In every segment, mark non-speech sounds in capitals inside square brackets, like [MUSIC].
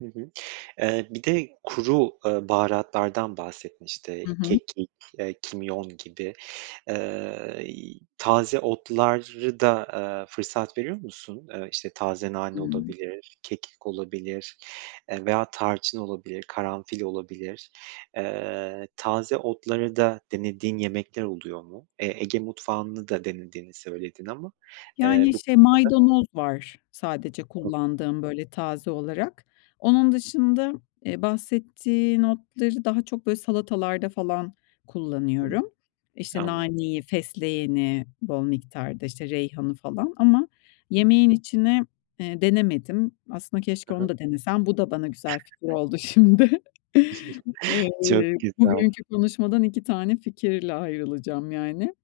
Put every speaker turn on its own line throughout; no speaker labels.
Hı hı. Eee, bir de kuru, ııı, baharatlardan bahsettin. İşte
Hı hı.
kekik, iii, kimyon gibi. Iıı, y taze otları da, ııı, fırsat veriyor musun? Iıı, işte taze nane,
Hıı.
olabilir, kekik olabilir, eee, veya tarçın olabilir, karanfil olabilir. Iıı, taze otları da denediğin, yemekler oluyor mu? Eee, Ege mutfağını da denediğini söyledin ama, eee,
Yani,
bu.
şey,
[UNINTELLIGIBLE]
maydanoz var sadece
[UNINTELLIGIBLE]
kullandığım, böyle taze olarak. Onun dışında, eee, bahsettiğin otları daha çok böyle salatalarda, falan
Hıı,
kullanıyorum. İşte,
anladım.
naneyi, fesleğeni, bol miktarda, işte reyhanı, falan ama
Hı.
yemeğin içine, eee, denemedim aslında.
Hı
Keşke
hı.
onu da denesem, bu da bana güzel fikir
[CHUCKLES]
oldu, şimdi. [CHUCKLES]
[CHUCKLES] Çok
Iıı,
güzel.
bugünkü konuşmadan 2 tane fikirle ayrılacağım yani;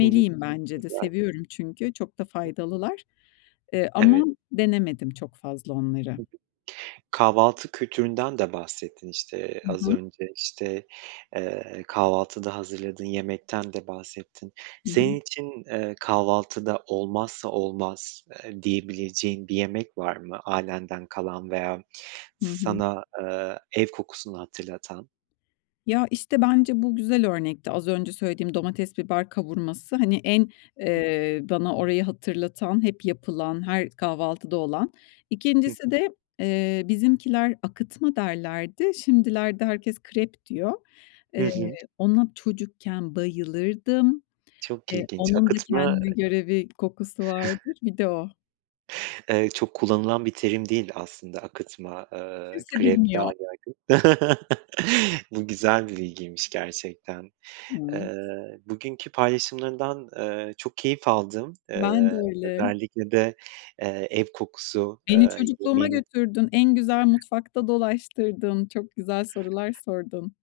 Hı hı. Çok
bence de.
güzel.
Seviyorum çünkü çok da
Hı.
faydalılar, eee, ama
Evet.
denemedim çok fazla onları.
Hı hı. Kahvaltı kültüründen de bahsettin; işte
Hı
az
hı.
önce işte, eee, kahvaltıda hazırladığın yemekten de bahsettin.
Hı hı.
Senin için, ııı, kahvaltıda olmazsa olmaz eee, diyebileceğin bir yemek var mı ailenden kalan veya
Hı hı.
sana, ııı, ev kokusunu hatırlatan?
Ya, işte bence bu güzel örnekti. Az önce söylediğim, domates, biber kavurması hani en,
Hı.
ııı, bana orayı hatırlatan, hep yapılan, her kahvaltıda olan.
Hı hı.
İkincisi de, eee, bizimkiler akıtma derlerdi. Şimdilerde herkes krep diyor.
Hı
Eee,
hı.
ona çocukken bayılırdım.
Çok
Eee,
ilginç,
onun da
akıtma
kendine
ııı
göre bir kokusu
[CHUCKLES]
vardır. Bir de o.
Eee, çok kullanılan bir terim değil aslında, akıtma, ııı,
Kimse
krep daha
bilmiyor.
yaygın. [CHUCKLES] Bu güzel bir bilgiymiş, gerçekten.
Hıı.
Iıı, bugünkü paylaşımlarından, ııı, çok keyif aldım,
Ben de
ııı,
öyle.
özellikle de, eee, ev kokusu,
Beni
eee,
çocukluğuma
yemeğine.
götürdün. En güzel mutfakta dolaştırdın. Çok güzel sorular sordun.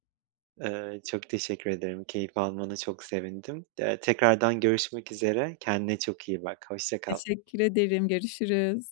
Iıı, çok teşekkür ederim, keyif almana çok sevindim. Eee, tekrardan görüşmek üzere, kendine çok iyi bak, hoşça kal.
Teşekkür ederim, görüşürüz.